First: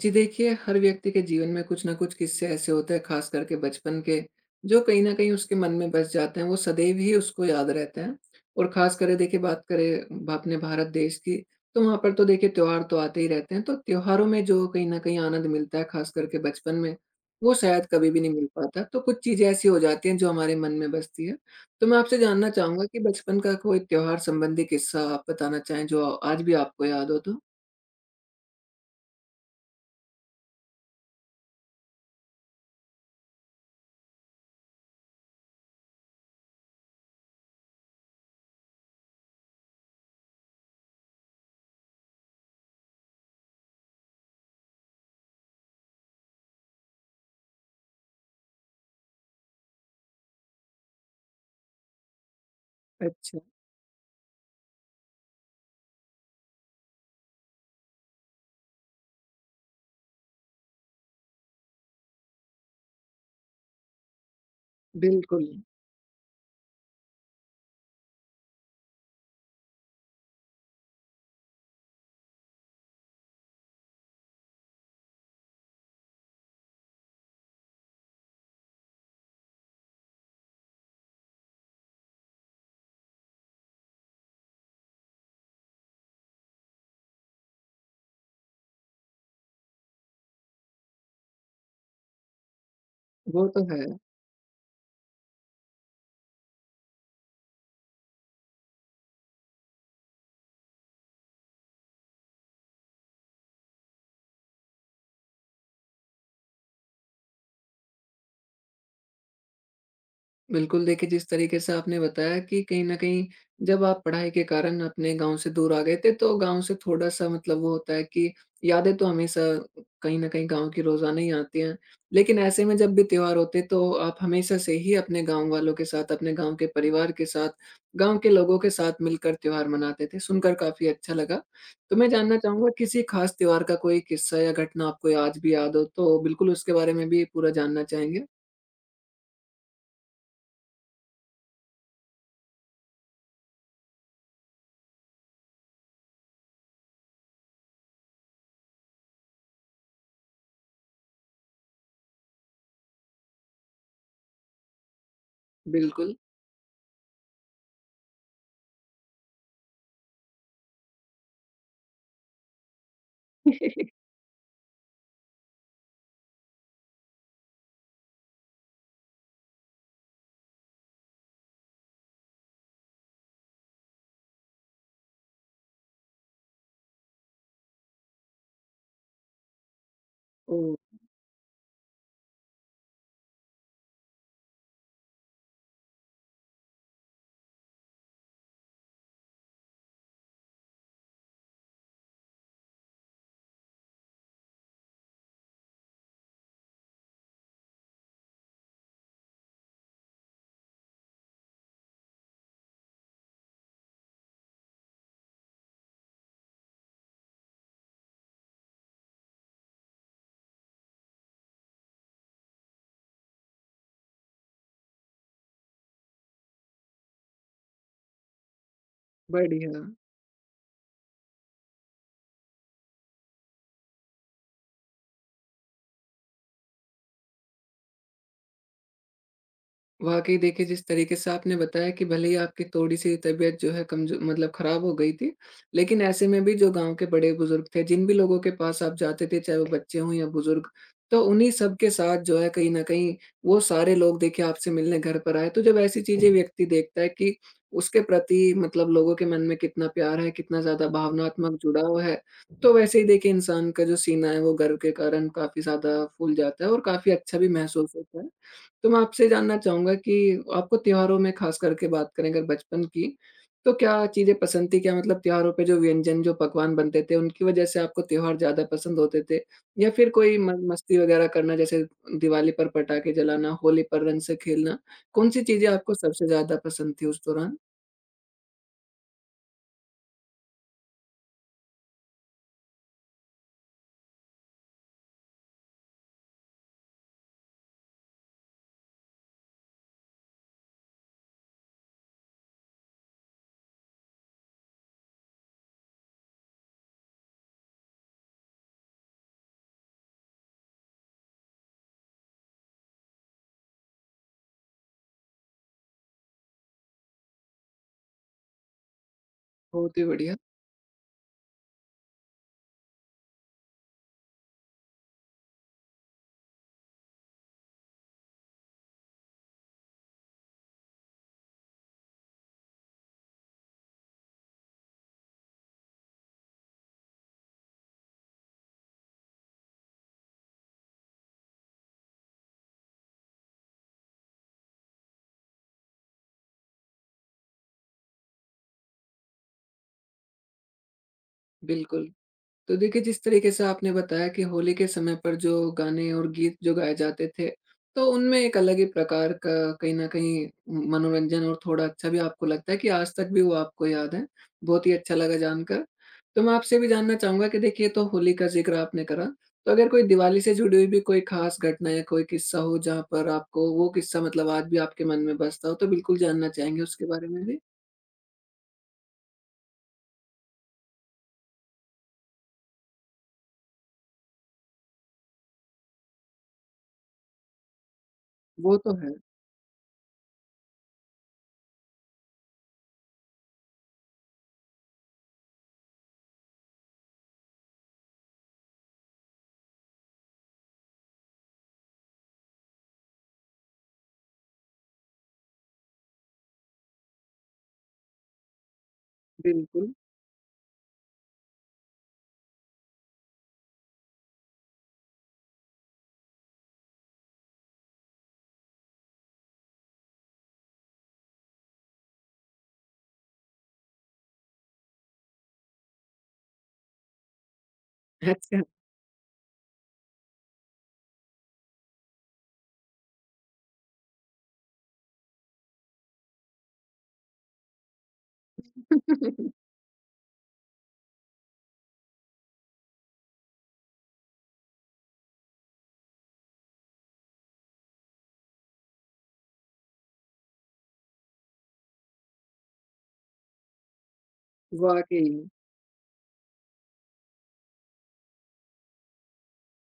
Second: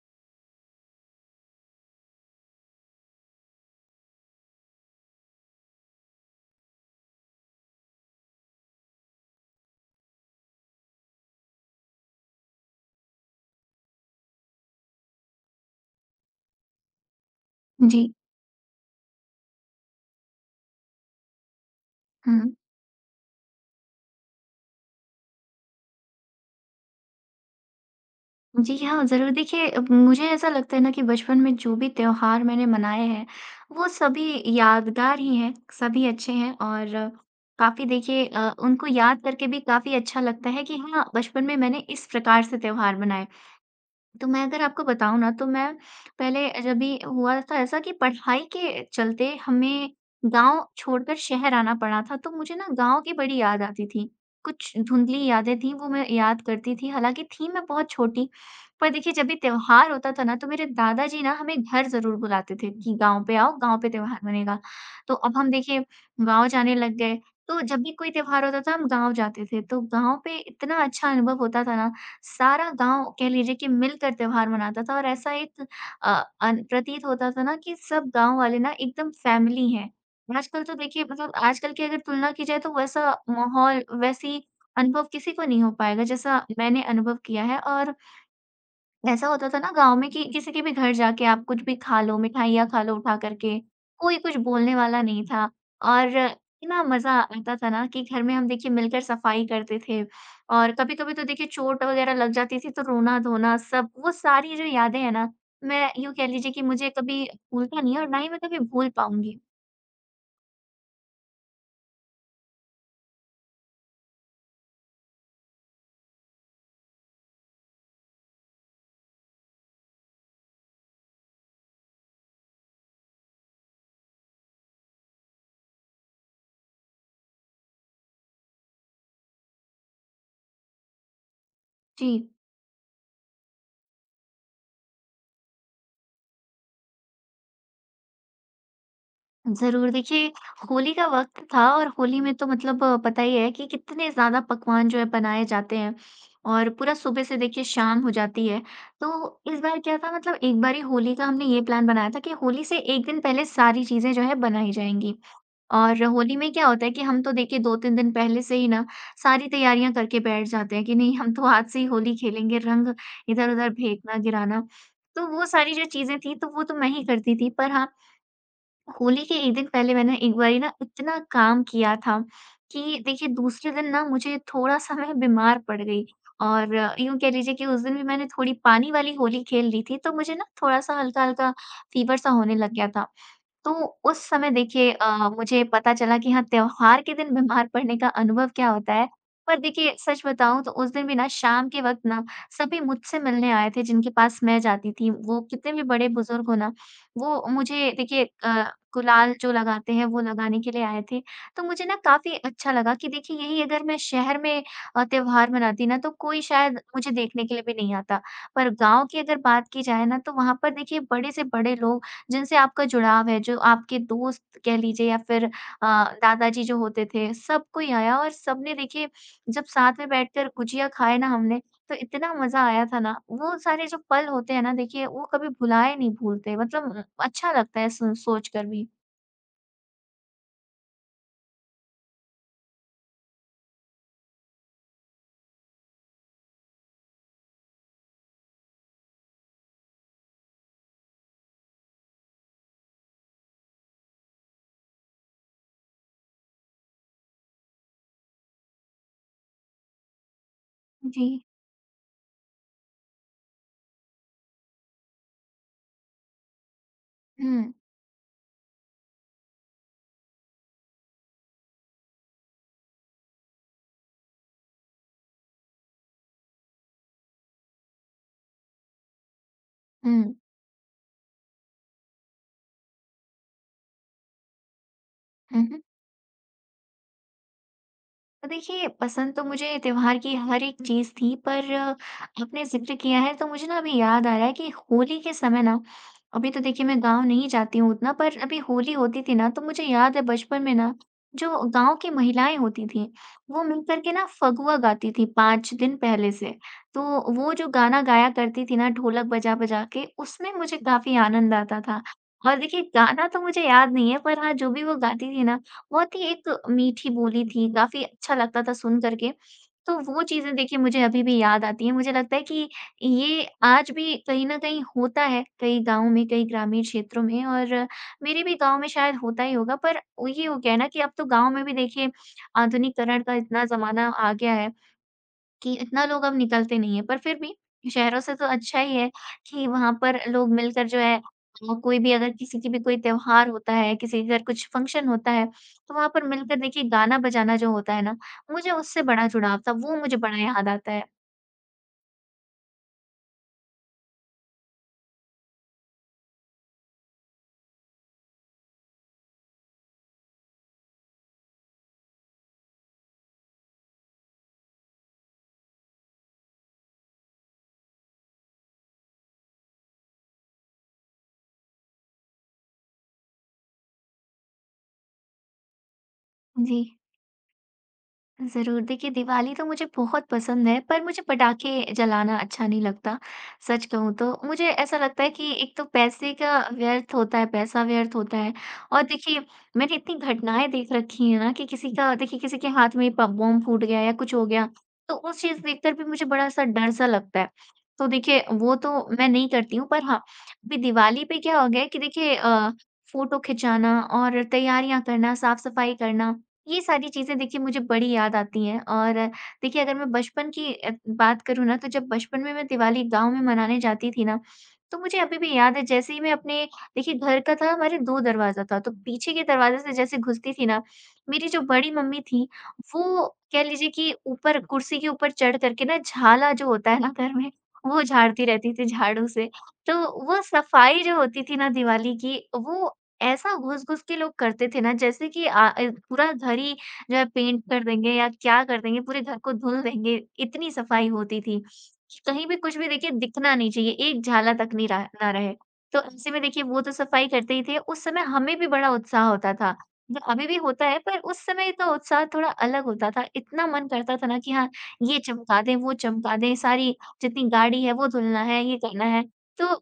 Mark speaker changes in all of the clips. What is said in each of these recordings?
Speaker 1: जी देखिए, हर व्यक्ति के जीवन में कुछ ना कुछ किस्से ऐसे होते हैं, खास करके बचपन के, जो कहीं न कहीं उसके मन में बस जाते हैं, वो सदैव ही उसको याद रहते हैं। और खास करे देखिए बात करें ब अपने भारत देश की, तो वहाँ पर तो देखिए त्योहार तो आते ही रहते हैं, तो त्योहारों में जो कहीं न कहीं आनंद मिलता है, खास करके बचपन में, वो शायद
Speaker 2: जी।
Speaker 1: कभी भी नहीं मिल पाता। तो कुछ चीज़ें ऐसी हो जाती हैं, जो हमारे मन में बसती हैं। तो मैं आपसे जानना
Speaker 2: हुँ।
Speaker 1: चाहूँगा कि बचपन का कोई त्योहार संबंधी किस्सा आप बताना चाहें, जो आज भी आपको याद हो तो?
Speaker 2: जी, हाँ, ज़रूर। देखिए अब मुझे ऐसा लगता है ना कि बचपन में जो भी त्योहार मैंने मनाए हैं, वो सभी यादगार ही हैं, सभी अच्छे हैं और काफ़ी देखिए उनको याद करके भी काफ़ी अच्छा लगता है कि हाँ, बचपन में मैंने इस प्रकार से त्योहार मनाए। तो मैं अगर आपको बताऊँ ना तो मैं पहले जब भी हुआ था ऐसा कि पढ़ाई के चलते हमें गाँव छोड़कर शहर आना पड़ा था, तो मुझे ना गाँव की बड़ी
Speaker 1: अच्छा,
Speaker 2: याद आती थी। कुछ धुंधली यादें थीं, वो मैं याद करती थी, हालाँकि थी मैं बहुत छोटी। पर देखिए जब भी त्योहार होता था ना तो मेरे दादाजी ना हमें घर ज़रूर बुलाते थे कि गाँव पे आओ, गाँव पे त्योहार मनेगा। तो अब
Speaker 1: बिल्कुल।
Speaker 2: हम देखिए गाँव जाने लग गए, तो जब भी कोई त्योहार होता था हम गाँव जाते थे। तो गाँव पे इतना अच्छा अनुभव होता था ना, सारा गाँव कह लीजिए कि मिलकर त्योहार मनाता था और ऐसा एक अ, अन प्रतीत होता था ना कि सब गाँव वाले ना एकदम फैमिली हैं। आजकल तो देखिए मतलब आजकल की अगर तुलना की जाए तो वैसा माहौल, वैसी अनुभव किसी को नहीं हो पाएगा जैसा मैंने अनुभव किया है। और ऐसा होता था ना गाँव में कि किसी के भी घर जाके आप कुछ भी खा लो, मिठाइयाँ खा लो उठा
Speaker 1: वो
Speaker 2: करके,
Speaker 1: तो है।
Speaker 2: कोई कुछ बोलने वाला नहीं था। और इतना मज़ा आता था ना कि घर में हम देखिए मिलकर सफाई करते थे, और कभी-कभी तो देखिए चोट वगैरह लग जाती थी, तो रोना-धोना, सब वो सारी जो यादें हैं ना, मैं यूँ कह लीजिए कि मुझे कभी भूलता नहीं है और ना ही मैं कभी भूल पाऊँगी।
Speaker 1: बिल्कुल देखिए, जिस तरीके से आपने बताया कि कहीं न कहीं जब आप पढ़ाई के कारण अपने गाँव से दूर आ गए थे, तो गाँव से थोड़ा-सा मतलब वो होता है कि यादें तो हमेशा कहीं न कहीं गाँव की रोज़ाना ही आती हैं। लेकिन ऐसे में जब भी त्योहार होते हैं, तो आप हमेशा से ही अपने गाँव वालों के साथ, अपने गाँव के परिवार के साथ, गाँव के लोगों के साथ मिलकर त्योहार मनाते थे, सुनकर काफ़ी अच्छा लगा। तो मैं
Speaker 2: जी।
Speaker 1: जानना चाहूँगा किसी ख़ास त्योहार का कोई किस्सा या घटना आपको आज भी याद हो, तो बिल्कुल उसके बारे में भी पूरा जानना चाहेंगे?
Speaker 2: ज़रूर, देखिए होली का वक़्त था और होली में तो मतलब पता ही है कि कितने ज़्यादा पकवान जो है बनाए जाते हैं, और पूरा सुबह से देखिए शाम हो जाती है। तो इस बार क्या था, मतलब एक बारी होली का हमने ये प्लान बनाया था कि होली से 1 दिन पहले सारी चीज़ें जो है बनाई जाएँगी। और
Speaker 1: बिल्कुल।
Speaker 2: होली में क्या होता है कि हम तो देखिए 2-3 दिन पहले से ही ना सारी तैयारियाँ करके बैठ जाते हैं कि नहीं, हम तो आज से ही होली खेलेंगे, रंग इधर-उधर फेंकना, गिराना। तो वो सारी जो चीज़ें थी, तो वो तो मैं ही करती थी। पर हाँ, होली के 1 दिन पहले मैंने एक बारी ना इतना काम किया था कि देखिए दूसरे दिन ना मुझे थोड़ा-सा, मैं बीमार पड़ गई, और यूँ कह लीजिए कि उस दिन भी मैंने थोड़ी पानी वाली होली खेल ली थी, तो मुझे ना थोड़ा-सा
Speaker 1: ओह!
Speaker 2: हल्का-हल्का फ़ीवर सा होने लग गया था। तो उस समय देखिए मुझे पता चला कि हाँ, त्योहार के दिन बीमार पड़ने का अनुभव क्या होता है। पर देखिए सच बताऊँ तो उस दिन भी ना शाम के वक़्त ना सभी मुझसे मिलने आए थे जिनके पास मैं जाती थी। वो कितने भी बड़े-बुज़ुर्ग हो ना, वो मुझे देखिए गुलाल जो लगाते हैं, वो लगाने के लिए आए थे। तो मुझे ना काफ़ी अच्छा लगा कि देखिए यही अगर मैं शहर में त्योहार मनाती ना, तो कोई शायद मुझे देखने के लिए भी नहीं आता। पर गाँव की अगर बात की जाए ना तो वहाँ पर देखिए बड़े से बड़े लोग, जिनसे आपका जुड़ाव है, जो आपके दोस्त कह लीजिए या फिर दादाजी जो होते थे, सब कोई आया और सबने देखिए जब
Speaker 1: बढ़िया।
Speaker 2: साथ में बैठकर गुजिया खाए ना हमने, तो इतना मज़ा आया था ना, वो सारे जो पल होते हैं ना देखिए, वो कभी भुलाए नहीं भूलते, मतलब अच्छा लगता है सुन सोच कर भी।
Speaker 1: वाक़ई देखिए जिस तरीके से आपने बताया कि भले ही आपकी थोड़ी-सी तबीयत जो है कमज़ो मतलब ख़राब हो गई थी, लेकिन ऐसे में भी जो गाँव के बड़े-बुज़ुर्ग थे, जिन भी लोगों के पास आप जाते थे, चाहे वो बच्चे हों या बुज़ुर्ग, तो उन्हीं सब के साथ जो है कहीं न कहीं वो सारे लोग देखिए आपसे मिलने घर पर आए। तो जब ऐसी चीज़ें व्यक्ति देखता है कि उसके प्रति मतलब लोगों के मन में कितना प्यार है, कितना ज़्यादा
Speaker 2: जी।
Speaker 1: भावनात्मक जुड़ाव है, तो वैसे ही देखिए इंसान का जो सीना है वो गर्व के कारण काफ़ी ज़्यादा फूल जाता है और काफ़ी अच्छा
Speaker 2: हुँ,
Speaker 1: भी
Speaker 2: हुँ।
Speaker 1: महसूस होता है। तो मैं आपसे जानना चाहूँगा कि आपको त्योहारों में खास करके बात करें अगर बचपन की, तो क्या चीज़ें पसंद थी? क्या मतलब त्योहारों पे जो व्यंजन, जो पकवान बनते थे, उनकी वजह से आपको त्योहार ज़्यादा पसंद होते थे? या फिर कोई म मस्ती वगैरह करना जैसे दिवाली पर पटाखे जलाना, होली पर रंग से खेलना, कौन-सी
Speaker 2: हुँ,
Speaker 1: चीज़ें
Speaker 2: हुँ।
Speaker 1: आपको सबसे ज़्यादा पसंद थी उस दौरान?
Speaker 2: तो देखिए, पसंद तो मुझे त्योहार की हर एक चीज़ थी, पर आपने ज़िक्र किया है तो मुझे ना अभी याद आ रहा है कि होली के समय ना, अभी तो देखिए मैं गाँव नहीं जाती हूँ उतना, पर अभी होली होती थी ना, तो मुझे याद है बचपन में ना जो गाँव की महिलाएँ होती थीं, वो मिलकर के ना फगुआ गाती थीं 5 दिन पहले से। तो वो जो गाना गाया करती थी ना ढोलक बजा-बजा के, उसमें मुझे काफ़ी आनंद आता था। और देखिए गाना तो मुझे याद नहीं है, पर हाँ, जो भी वो गाती थी ना बहुत ही एक मीठी बोली थी, काफ़ी अच्छा लगता था सुन कर के। तो
Speaker 1: बहुत ही
Speaker 2: वो
Speaker 1: बढ़िया,
Speaker 2: चीज़ें देखिए मुझे अभी भी याद आती हैं। मुझे लगता है कि ये आज भी कहीं न कहीं होता है, कई गाँव में, कई ग्रामीण क्षेत्रों में, और मेरे भी गाँव में शायद होता ही होगा। पर वो ये हो गया है ना कि अब तो गाँव में भी देखिए आधुनिकीकरण का इतना ज़माना आ गया है कि इतना लोग अब निकलते नहीं हैं। पर फिर भी शहरों से तो अच्छा ही है कि वहाँ पर लोग मिलकर जो है कोई भी अगर किसी की भी कोई त्योहार होता है, किसी के घर कुछ फंक्शन होता है, तो वहाँ पर मिलकर देखिए गाना बजाना जो होता है ना, मुझे उससे बड़ा जुड़ाव था। वो मुझे बड़ा याद आता है।
Speaker 1: बिल्कुल। तो देखिए, जिस तरीके से आपने बताया कि होली के समय पर जो गाने और गीत जो गाए जाते थे, तो उनमें एक अलग ही प्रकार का कहीं न कहीं मनोरंजन और थोड़ा अच्छा भी आपको लगता है कि आज तक भी वो आपको याद है। बहुत ही अच्छा लगा जानकर। तो मैं आपसे भी जानना चाहूँगा कि देखिए तो होली का ज़िक्र आपने करा, तो अगर कोई दिवाली से जुड़ी हुई भी कोई ख़ास घटना या कोई किस्सा हो जहाँ पर आपको वो किस्सा मतलब आज भी आपके मन में बसता हो, तो बिल्कुल जानना
Speaker 2: जी।
Speaker 1: चाहेंगे उसके बारे में भी?
Speaker 2: ज़रूर, देखिए दिवाली तो मुझे बहुत पसंद है, पर मुझे पटाखे जलाना अच्छा नहीं लगता। सच कहूँ तो मुझे ऐसा लगता है कि एक तो पैसे का व्यर्थ होता है, पैसा व्यर्थ होता है,
Speaker 1: वो तो
Speaker 2: और
Speaker 1: है,
Speaker 2: देखिए मैंने इतनी घटनाएँ देख रखी हैं ना कि किसी का देखिए किसी के हाथ में प बम फूट गया या कुछ हो गया, तो उस चीज़ देखकर भी मुझे बड़ा-सा डर-सा लगता है। तो देखिए वो तो मैं नहीं करती हूँ, पर हाँ, अभी दिवाली पे क्या हो गया है कि देखिए फ़ोटो खिंचाना और तैयारियाँ करना, साफ-सफाई करना, ये सारी चीज़ें देखिए मुझे बड़ी याद आती हैं। और देखिए
Speaker 1: बिल्कुल।
Speaker 2: अगर मैं बचपन की बात करूँ ना, तो जब बचपन में मैं दिवाली गाँव में मनाने जाती थी ना, तो मुझे अभी भी याद है, जैसे ही मैं अपने देखिए घर का, था हमारे 2 दरवाज़ा था, तो पीछे के दरवाज़े से जैसे घुसती थी ना, मेरी जो बड़ी मम्मी थी वो, कह लीजिए कि ऊपर कुर्सी के ऊपर चढ़ करके ना, झाला जो होता है ना घर में, वो झाड़ती
Speaker 1: अच्छा।
Speaker 2: रहती थी झाड़ू से। तो वो सफाई जो होती थी ना दिवाली की, वो ऐसा घुस-घुस के लोग करते थे ना, जैसे कि पूरा घर ही जो है पेंट कर देंगे या क्या कर देंगे, पूरे घर को धुल देंगे, इतनी सफाई होती थी कि कहीं भी कुछ भी देखिए दिखना नहीं चाहिए, एक झाला तक नहीं रहा ना रहे। तो ऐसे में देखिए वो तो सफाई करते ही थे, उस समय हमें भी बड़ा उत्साह होता था। जो अभी भी होता है, पर उस समय का उत्साह थोड़ा अलग होता था, इतना मन करता था ना कि हाँ, ये
Speaker 1: वाक़ई,
Speaker 2: चमका दें, वो चमका दें, सारी जितनी गाड़ी है वो धुलना है, ये करना है। तो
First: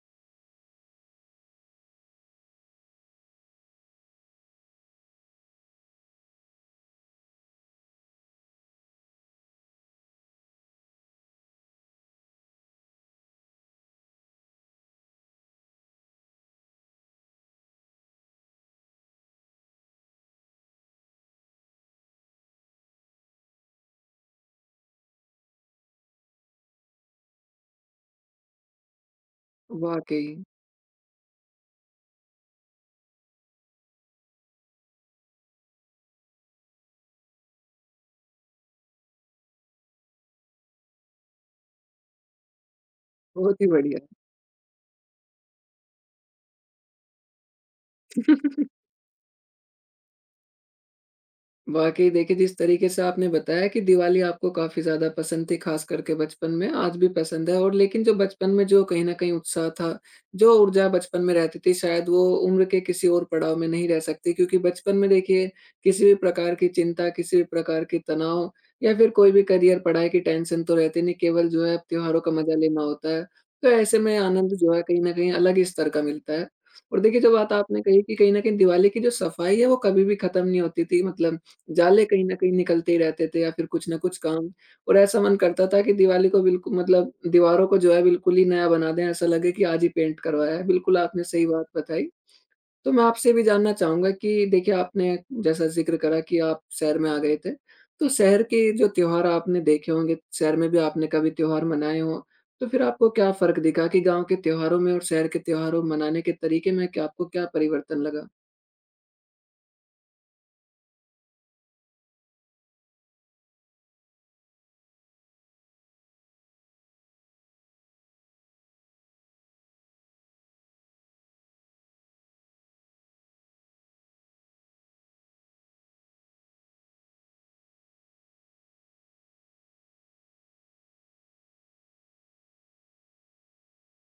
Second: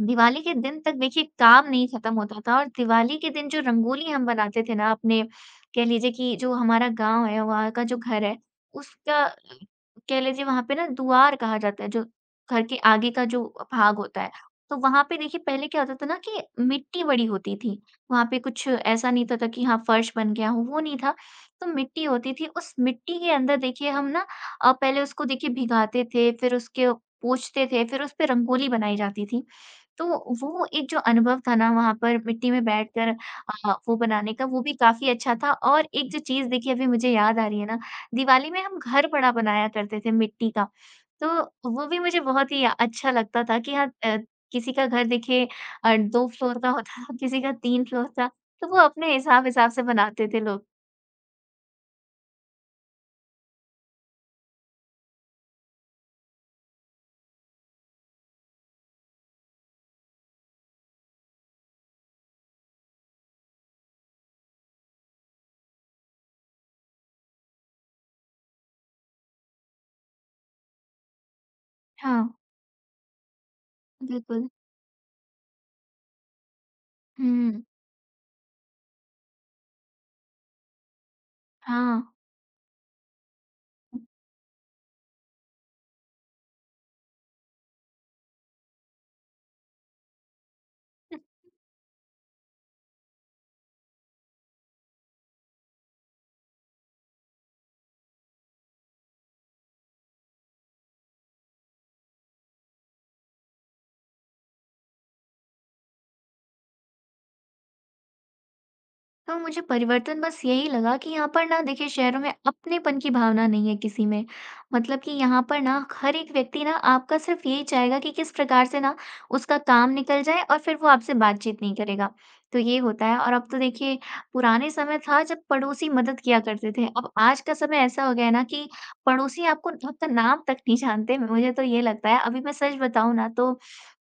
Speaker 2: दिवाली के दिन तक देखिए काम नहीं खत्म होता था। और दिवाली के दिन जो रंगोली हम बनाते थे ना अपने, कह लीजिए कि जो हमारा गांव है, वहाँ का जो घर है उसका, कह लीजिए वहां पे ना दुआर कहा जाता है, जो घर के आगे का जो भाग होता है। तो वहां पे देखिए पहले क्या होता था ना कि मिट्टी बड़ी होती थी, वहां पे कुछ ऐसा नहीं होता था कि हाँ फर्श बन गया हो, वो नहीं था। तो मिट्टी होती थी, उस मिट्टी के अंदर देखिए हम ना पहले उसको देखिए भिगाते थे, फिर उसके पोंछते थे, फिर उस पे रंगोली बनाई जाती थी। तो
Speaker 1: वाक़ई।
Speaker 2: वो एक जो अनुभव था ना वहाँ पर मिट्टी में बैठकर वो बनाने का, वो भी काफ़ी अच्छा था। और एक जो चीज़ देखिए अभी मुझे याद आ रही है ना, दिवाली में हम घर बड़ा बनाया करते थे मिट्टी का। तो वो भी मुझे बहुत ही अच्छा लगता
Speaker 1: बहुत
Speaker 2: था
Speaker 1: ही
Speaker 2: कि हाँ
Speaker 1: बढ़िया।
Speaker 2: किसी का घर देखिए 2 फ्लोर का होता था, किसी का 3 फ्लोर था, तो वो अपने हिसाब-हिसाब से बनाते थे लोग।
Speaker 1: वाक़ई देखिए, जिस तरीके से आपने बताया कि दिवाली आपको काफ़ी ज़्यादा पसंद थी, ख़ास करके बचपन में, आज भी पसंद है और लेकिन जो बचपन में जो कहीं न कहीं उत्साह था, जो ऊर्जा बचपन में रहती थी, शायद वो उम्र के किसी और पड़ाव में नहीं रह सकती क्योंकि बचपन में देखिए, किसी भी प्रकार की चिंता, किसी भी प्रकार के तनाव या फिर कोई भी करियर, पढ़ाई की टेंशन तो रहती नहीं, केवल जो है त्योहारों
Speaker 2: हाँ,
Speaker 1: का मज़ा लेना होता है। तो ऐसे में
Speaker 2: बिल्कुल।
Speaker 1: आनंद जो है कहीं न कहीं अलग ही स्तर का मिलता है। और देखिए, जो बात
Speaker 2: हुँ,
Speaker 1: आपने कही कि कहीं न कहीं दिवाली की जो सफाई है, वो कभी भी खत्म नहीं होती थी, मतलब
Speaker 2: हाँ।
Speaker 1: जाले कहीं न कहीं निकलते ही रहते थे या फिर कुछ ना कुछ काम। और ऐसा मन करता था कि दिवाली को बिल्कु मतलब दीवारों को जो है बिल्कुल ही नया बना दें, ऐसा लगे कि आज ही पेंट करवाया है। बिल्कुल आपने सही बात बताई। तो मैं आपसे भी जानना चाहूँगा कि देखिए आपने जैसा ज़िक्र करा कि आप शहर में आ गए थे, तो शहर के जो त्योहार आपने देखे होंगे, शहर में भी आपने कभी त्योहार मनाए हों, तो फिर आपको क्या फ़र्क दिखा कि गाँव के त्योहारों में और शहर के त्योहारों मनाने के तरीके में क्या परिवर्तन लगा?
Speaker 2: तो मुझे परिवर्तन बस यही लगा कि यहाँ पर ना देखिए शहरों में अपनेपन की भावना नहीं है किसी में। मतलब कि यहाँ पर ना हर एक व्यक्ति ना आपका सिर्फ़ यही चाहेगा कि किस प्रकार से ना उसका काम निकल जाए, और फिर वो आपसे बातचीत नहीं करेगा। तो ये होता है, और अब तो देखिए पुराने समय था जब पड़ोसी मदद किया करते थे। अब आज का समय ऐसा हो गया है ना कि पड़ोसी आपको आपका नाम तक नहीं जानते। मुझे तो ये लगता है, अभी मैं सच बताऊँ ना, तो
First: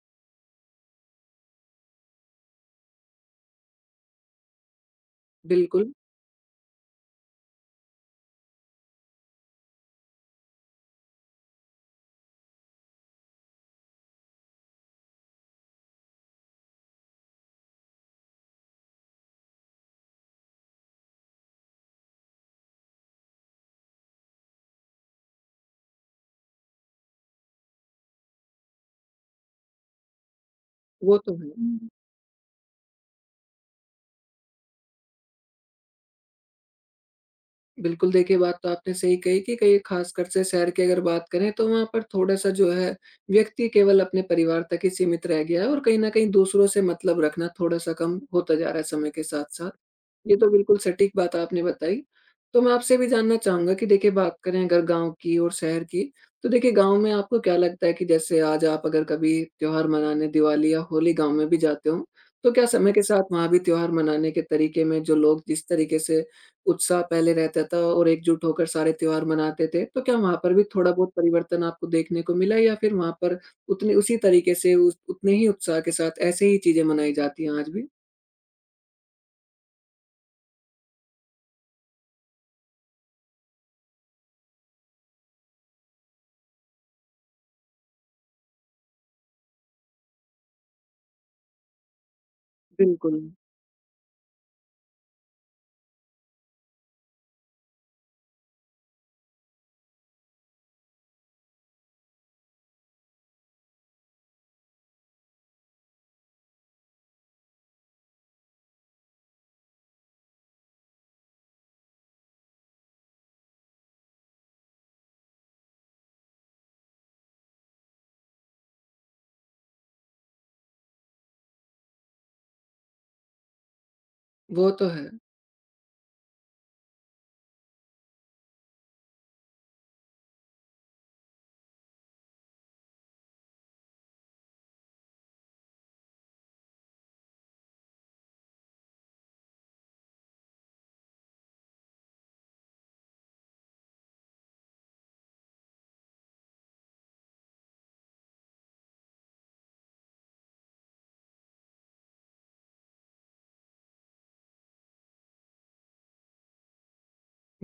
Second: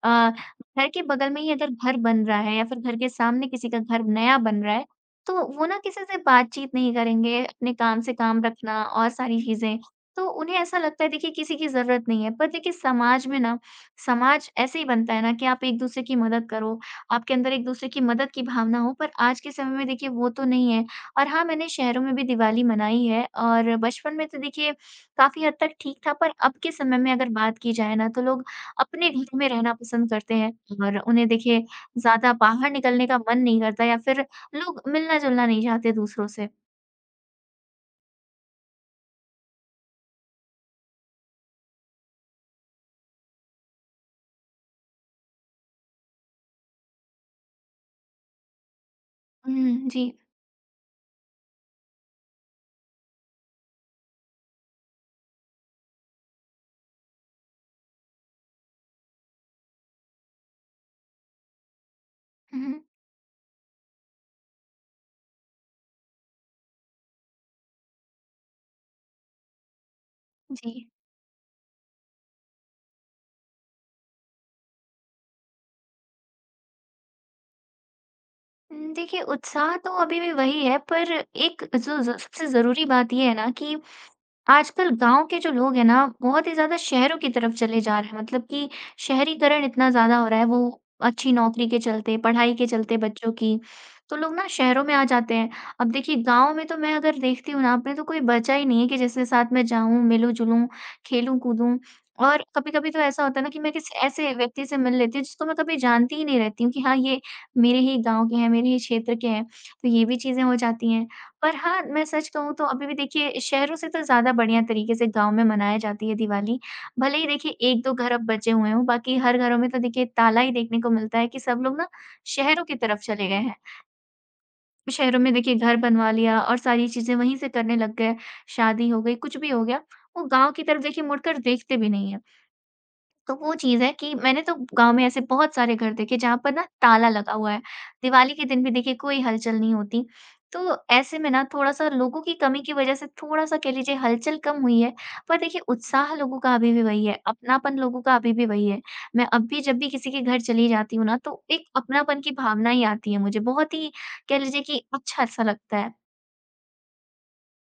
Speaker 2: अ, घर के बगल में ही अगर घर बन रहा है या फिर घर के सामने किसी का घर नया बन रहा है, तो वो ना
Speaker 1: बिल्कुल,
Speaker 2: किसी से बातचीत नहीं करेंगे, अपने काम से काम रखना और सारी चीज़ें। तो उन्हें ऐसा लगता है देखिए किसी की ज़रूरत नहीं है। पर देखिए समाज में ना, समाज ऐसे ही बनता है ना कि आप एक-दूसरे की मदद करो, आपके अंदर एक-दूसरे की मदद की भावना हो, पर आज के समय में देखिए वो तो नहीं है। और हाँ, मैंने शहरों में भी दिवाली मनाई है और बचपन में तो देखिए काफ़ी हद तक ठीक था, पर अब के समय में अगर बात की जाए ना तो लोग अपने घर में रहना पसंद करते हैं और
Speaker 1: वो
Speaker 2: उन्हें
Speaker 1: तो
Speaker 2: देखिए
Speaker 1: है।
Speaker 2: ज़्यादा बाहर निकलने का मन नहीं करता या फिर लोग मिलना-जुलना नहीं चाहते दूसरों से।
Speaker 1: बिल्कुल, देखिए बात तो आपने सही कही कि कहीं ख़ासकर से शहर की अगर बात करें तो वहाँ पर थोड़ा-सा जो है व्यक्ति केवल अपने परिवार तक ही सीमित रह गया है और कहीं न कहीं दूसरों से मतलब रखना थोड़ा-सा कम होता जा रहा है समय के साथ-साथ।
Speaker 2: हुँ, जी।
Speaker 1: ये तो बिल्कुल सटीक बात आपने बताई। तो मैं आपसे भी जानना चाहूँगा कि देखिए बात करें अगर गाँव की और शहर की, तो देखिए गाँव में आपको क्या लगता है कि जैसे आज आप अगर कभी त्योहार मनाने दिवाली या होली गाँव में भी जाते हो, तो क्या
Speaker 2: हुँ,
Speaker 1: समय के साथ वहाँ भी त्योहार मनाने के तरीके में जो लोग जिस तरीके से उत्साह पहले रहता था और एकजुट होकर सारे त्योहार मनाते थे, तो क्या वहाँ पर भी
Speaker 2: जी।
Speaker 1: थोड़ा बहुत परिवर्तन आपको देखने को मिला या फिर वहाँ पर उतने उसी तरीके से उस उतने ही उत्साह के साथ ऐसे ही चीज़ें मनाई जाती हैं आज भी?
Speaker 2: देखिए उत्साह तो अभी भी वही है पर एक जो ज़ सबसे ज़रूरी बात ये है ना कि आजकल गाँव के जो लोग हैं ना, बहुत ही ज़्यादा शहरों की तरफ चले जा रहे हैं। मतलब कि शहरीकरण इतना ज़्यादा हो रहा है, वो अच्छी नौकरी के चलते, पढ़ाई के चलते
Speaker 1: बिल्कुल।
Speaker 2: बच्चों की, तो लोग ना शहरों में आ जाते हैं। अब देखिए गाँव में तो मैं अगर देखती हूँ ना अपने, तो कोई बचा ही नहीं है कि जिसके साथ मैं जाऊँ, मिलूँ-जुलूँ, खेलूँ-कूदूँ और कभी-कभी तो ऐसा होता है ना कि मैं किसी ऐसे व्यक्ति से मिल लेती हूँ, जिसको मैं कभी जानती ही नहीं रहती हूँ कि हाँ, ये मेरे ही गाँव के हैं, मेरे ही क्षेत्र के हैं, तो ये भी चीज़ें हो जाती हैं। पर हाँ, मैं सच कहूँ तो अभी भी देखिए शहरों से तो ज़्यादा बढ़िया तरीके से गाँव में मनाई जाती है दिवाली। भले ही देखिए 1-2 घर अब बचे हुए हों, बाकी हर घरों में तो देखिए ताला ही देखने को मिलता है कि सब लोग ना शहरों की तरफ चले गए हैं।
Speaker 1: वो तो है।
Speaker 2: शहरों में देखिए घर बनवा लिया और सारी चीज़ें वहीं से करने लग गए, शादी हो गई, कुछ भी हो गया, वो गाँव की तरफ देखिए मुड़कर देखते भी नहीं हैं। तो वो चीज़ है कि मैंने तो गाँव में ऐसे बहुत सारे घर देखे जहाँ पर ना ताला लगा हुआ है। दिवाली के दिन भी देखिए कोई हलचल नहीं होती। तो ऐसे में ना थोड़ा-सा लोगों की कमी की वज़ह से थोड़ा-सा कह लीजिए हलचल कम हुई है। पर देखिए उत्साह लोगों का अभी भी वही है, अपनापन लोगों का अभी भी वही है। मैं अब भी जब भी किसी के घर चली जाती हूँ ना तो एक अपनापन की भावना ही आती है मुझे। बहुत ही कह लीजिए कि अच्छा-सा लगता है।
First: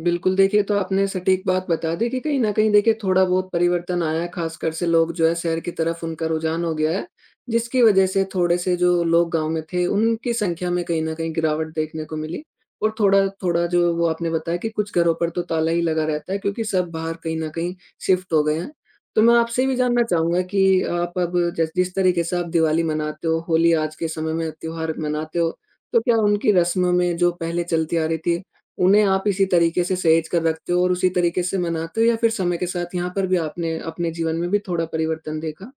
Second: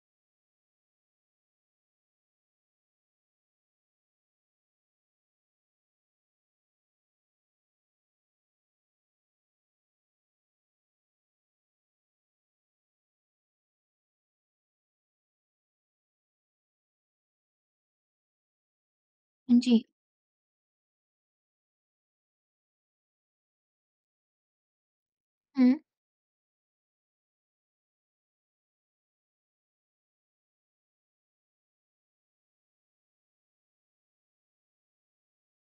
Speaker 1: बिल्कुल, देखिए तो आपने सटीक बात बता दी कि कहीं न कहीं देखिए थोड़ा बहुत परिवर्तन आया है, ख़ासकर से लोग जो है शहर की तरफ उनका रुझान हो गया है, जिसकी वजह से थोड़े से जो लोग गाँव में थे, उनकी संख्या में कहीं न कहीं गिरावट देखने को मिली। और थोड़ा-थोड़ा जो वो आपने बताया कि कुछ घरों पर तो ताला ही लगा रहता है क्योंकि सब बाहर कहीं न कहीं शिफ्ट हो गए हैं। तो मैं आपसे भी
Speaker 2: जी।
Speaker 1: जानना चाहूँगा कि आप अब जस जिस तरीके से आप दिवाली मनाते हो, होली आज के समय में त्योहार मनाते हो,
Speaker 2: हुँ।
Speaker 1: तो क्या उनकी रस्मों में जो पहले चलती आ रही थी उन्हें आप इसी तरीके से सहेज कर रखते हो और उसी तरीके से मनाते हो या फिर समय के साथ यहाँ पर भी आपने अपने जीवन में भी थोड़ा परिवर्तन देखा?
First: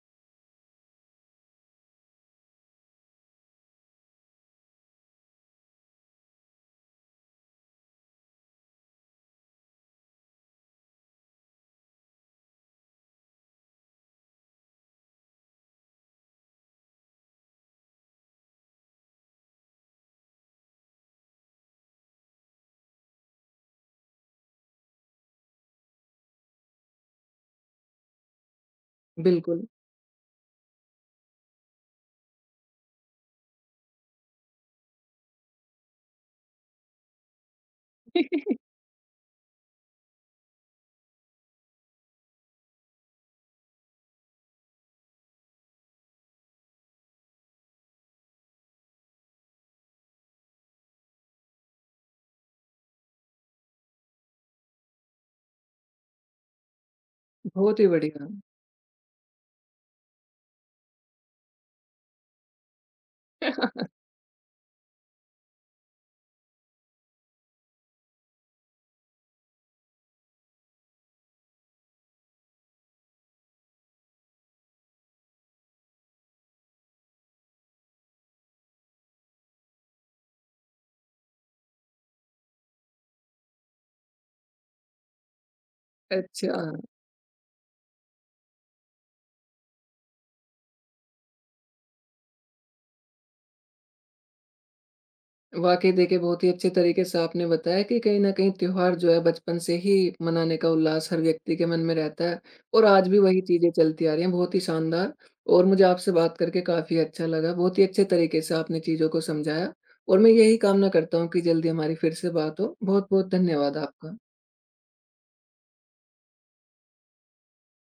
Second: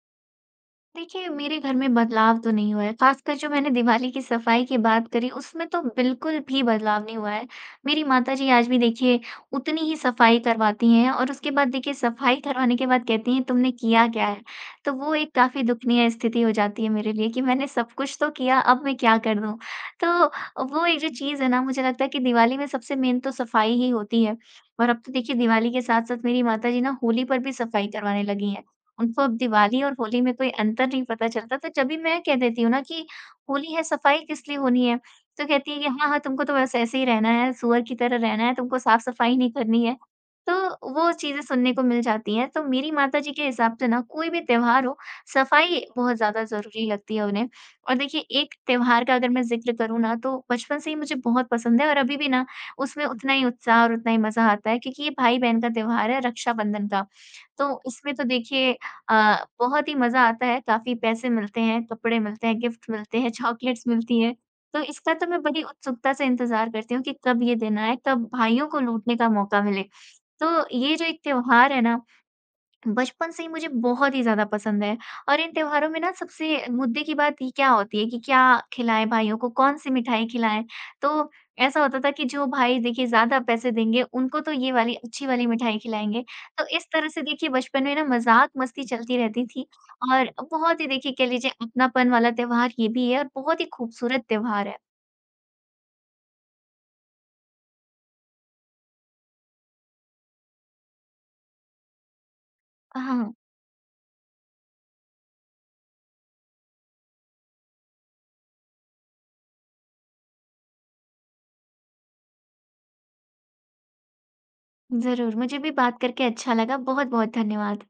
Speaker 2: देखिए, मेरे घर में बदलाव तो नहीं हुआ है, ख़ासकर जो मैंने दिवाली की सफ़ाई की बात करी, उसमें तो बिल्कुल भी बदलाव नहीं हुआ है। मेरी माताजी आज भी देखिए उतनी ही सफ़ाई करवाती हैं और उसके बाद देखिए सफ़ाई करवाने के बाद कहती हैं, "तुमने किया क्या है?" तो वो एक काफ़ी दुखनीय स्थिति हो जाती है मेरे लिए कि मैंने सब कुछ तो किया, अब मैं क्या कर दूँ? तो वो एक जो चीज़ है ना, मुझे लगता है कि दिवाली में सबसे मेन तो सफ़ाई ही होती है और अब तो देखिए दिवाली के साथ-साथ मेरी माताजी ना होली पर भी सफ़ाई करवाने लगी हैं। उनको अब
Speaker 1: बिल्कुल,
Speaker 2: दिवाली और होली में कोई अंतर नहीं पता चलता, तो जब भी मैं कह देती हूँ ना कि होली है, सफाई किस लिए होनी है? तो कहती है कि हाँ, हाँ, तुमको तो बस ऐसे ही रहना है, सूअर की तरह रहना है, तुमको साफ-सफाई नहीं करनी है। तो वो चीज़ें सुनने को मिल जाती हैं, तो मेरी माताजी के हिसाब से ना कोई भी त्योहार हो, सफाई बहुत ज़्यादा ज़रूरी लगती है उन्हें। और देखिए एक त्योहार का अगर मैं ज़िक्र करूँ ना, तो बचपन से ही मुझे बहुत पसंद है और अभी भी ना उसमें उतना ही उत्साह और उतना ही मज़ा आता है क्योंकि ये भाई-बहन का त्योहार है, रक्षाबंधन का। तो
Speaker 1: बहुत ही
Speaker 2: इसमें तो
Speaker 1: बढ़िया।
Speaker 2: देखिए बहुत ही मज़ा आता है, काफ़ी पैसे मिलते हैं, कपड़े मिलते हैं, गिफ्ट मिलते हैं, चॉकलेट्स मिलती हैं। तो इसका तो मैं बड़ी उत्सुकता से इंतज़ार करती हूँ कि कब ये दिन आए, कब भाइयों को लूटने का मौका मिले। तो ये जो एक त्योहार है ना बचपन से ही मुझे बहुत ही ज़्यादा पसंद है और इन त्योहारों में ना सबसे मुद्दे की बात ये क्या होती है कि क्या खिलाएँ भाइयों को, कौन-सी मिठाई खिलाएँ? तो ऐसा होता था कि जो भाई देखिए ज़्यादा पैसे देंगे, उनको तो ये वाली अच्छी वाली मिठाई खिलाएँगे।
Speaker 1: अच्छा,
Speaker 2: तो इस तरह से देखिए बचपन में ना मज़ाक-मस्ती चलती रहती थी और बहुत ही देखिए कह लीजिए अपनापन वाला त्योहार ये भी है और बहुत ही खूबसूरत त्योहार है।
Speaker 1: वाक़ई देखिए बहुत ही अच्छे तरीके से आपने बताया कि कहीं न कहीं त्योहार जो है बचपन से ही मनाने का उल्लास हर व्यक्ति के मन में रहता है और आज भी
Speaker 2: हाँ,
Speaker 1: वही चीज़ें चलती आ रही हैं, बहुत ही शानदार। और मुझे आपसे बात करके काफ़ी अच्छा लगा। बहुत ही अच्छे तरीके से आपने चीज़ों को समझाया और मैं यही कामना करता हूँ कि जल्दी हमारी फिर से बात हो। बहुत-बहुत धन्यवाद आपका।
Speaker 2: ज़रूर मुझे भी बात करके अच्छा लगा। बहुत-बहुत धन्यवाद।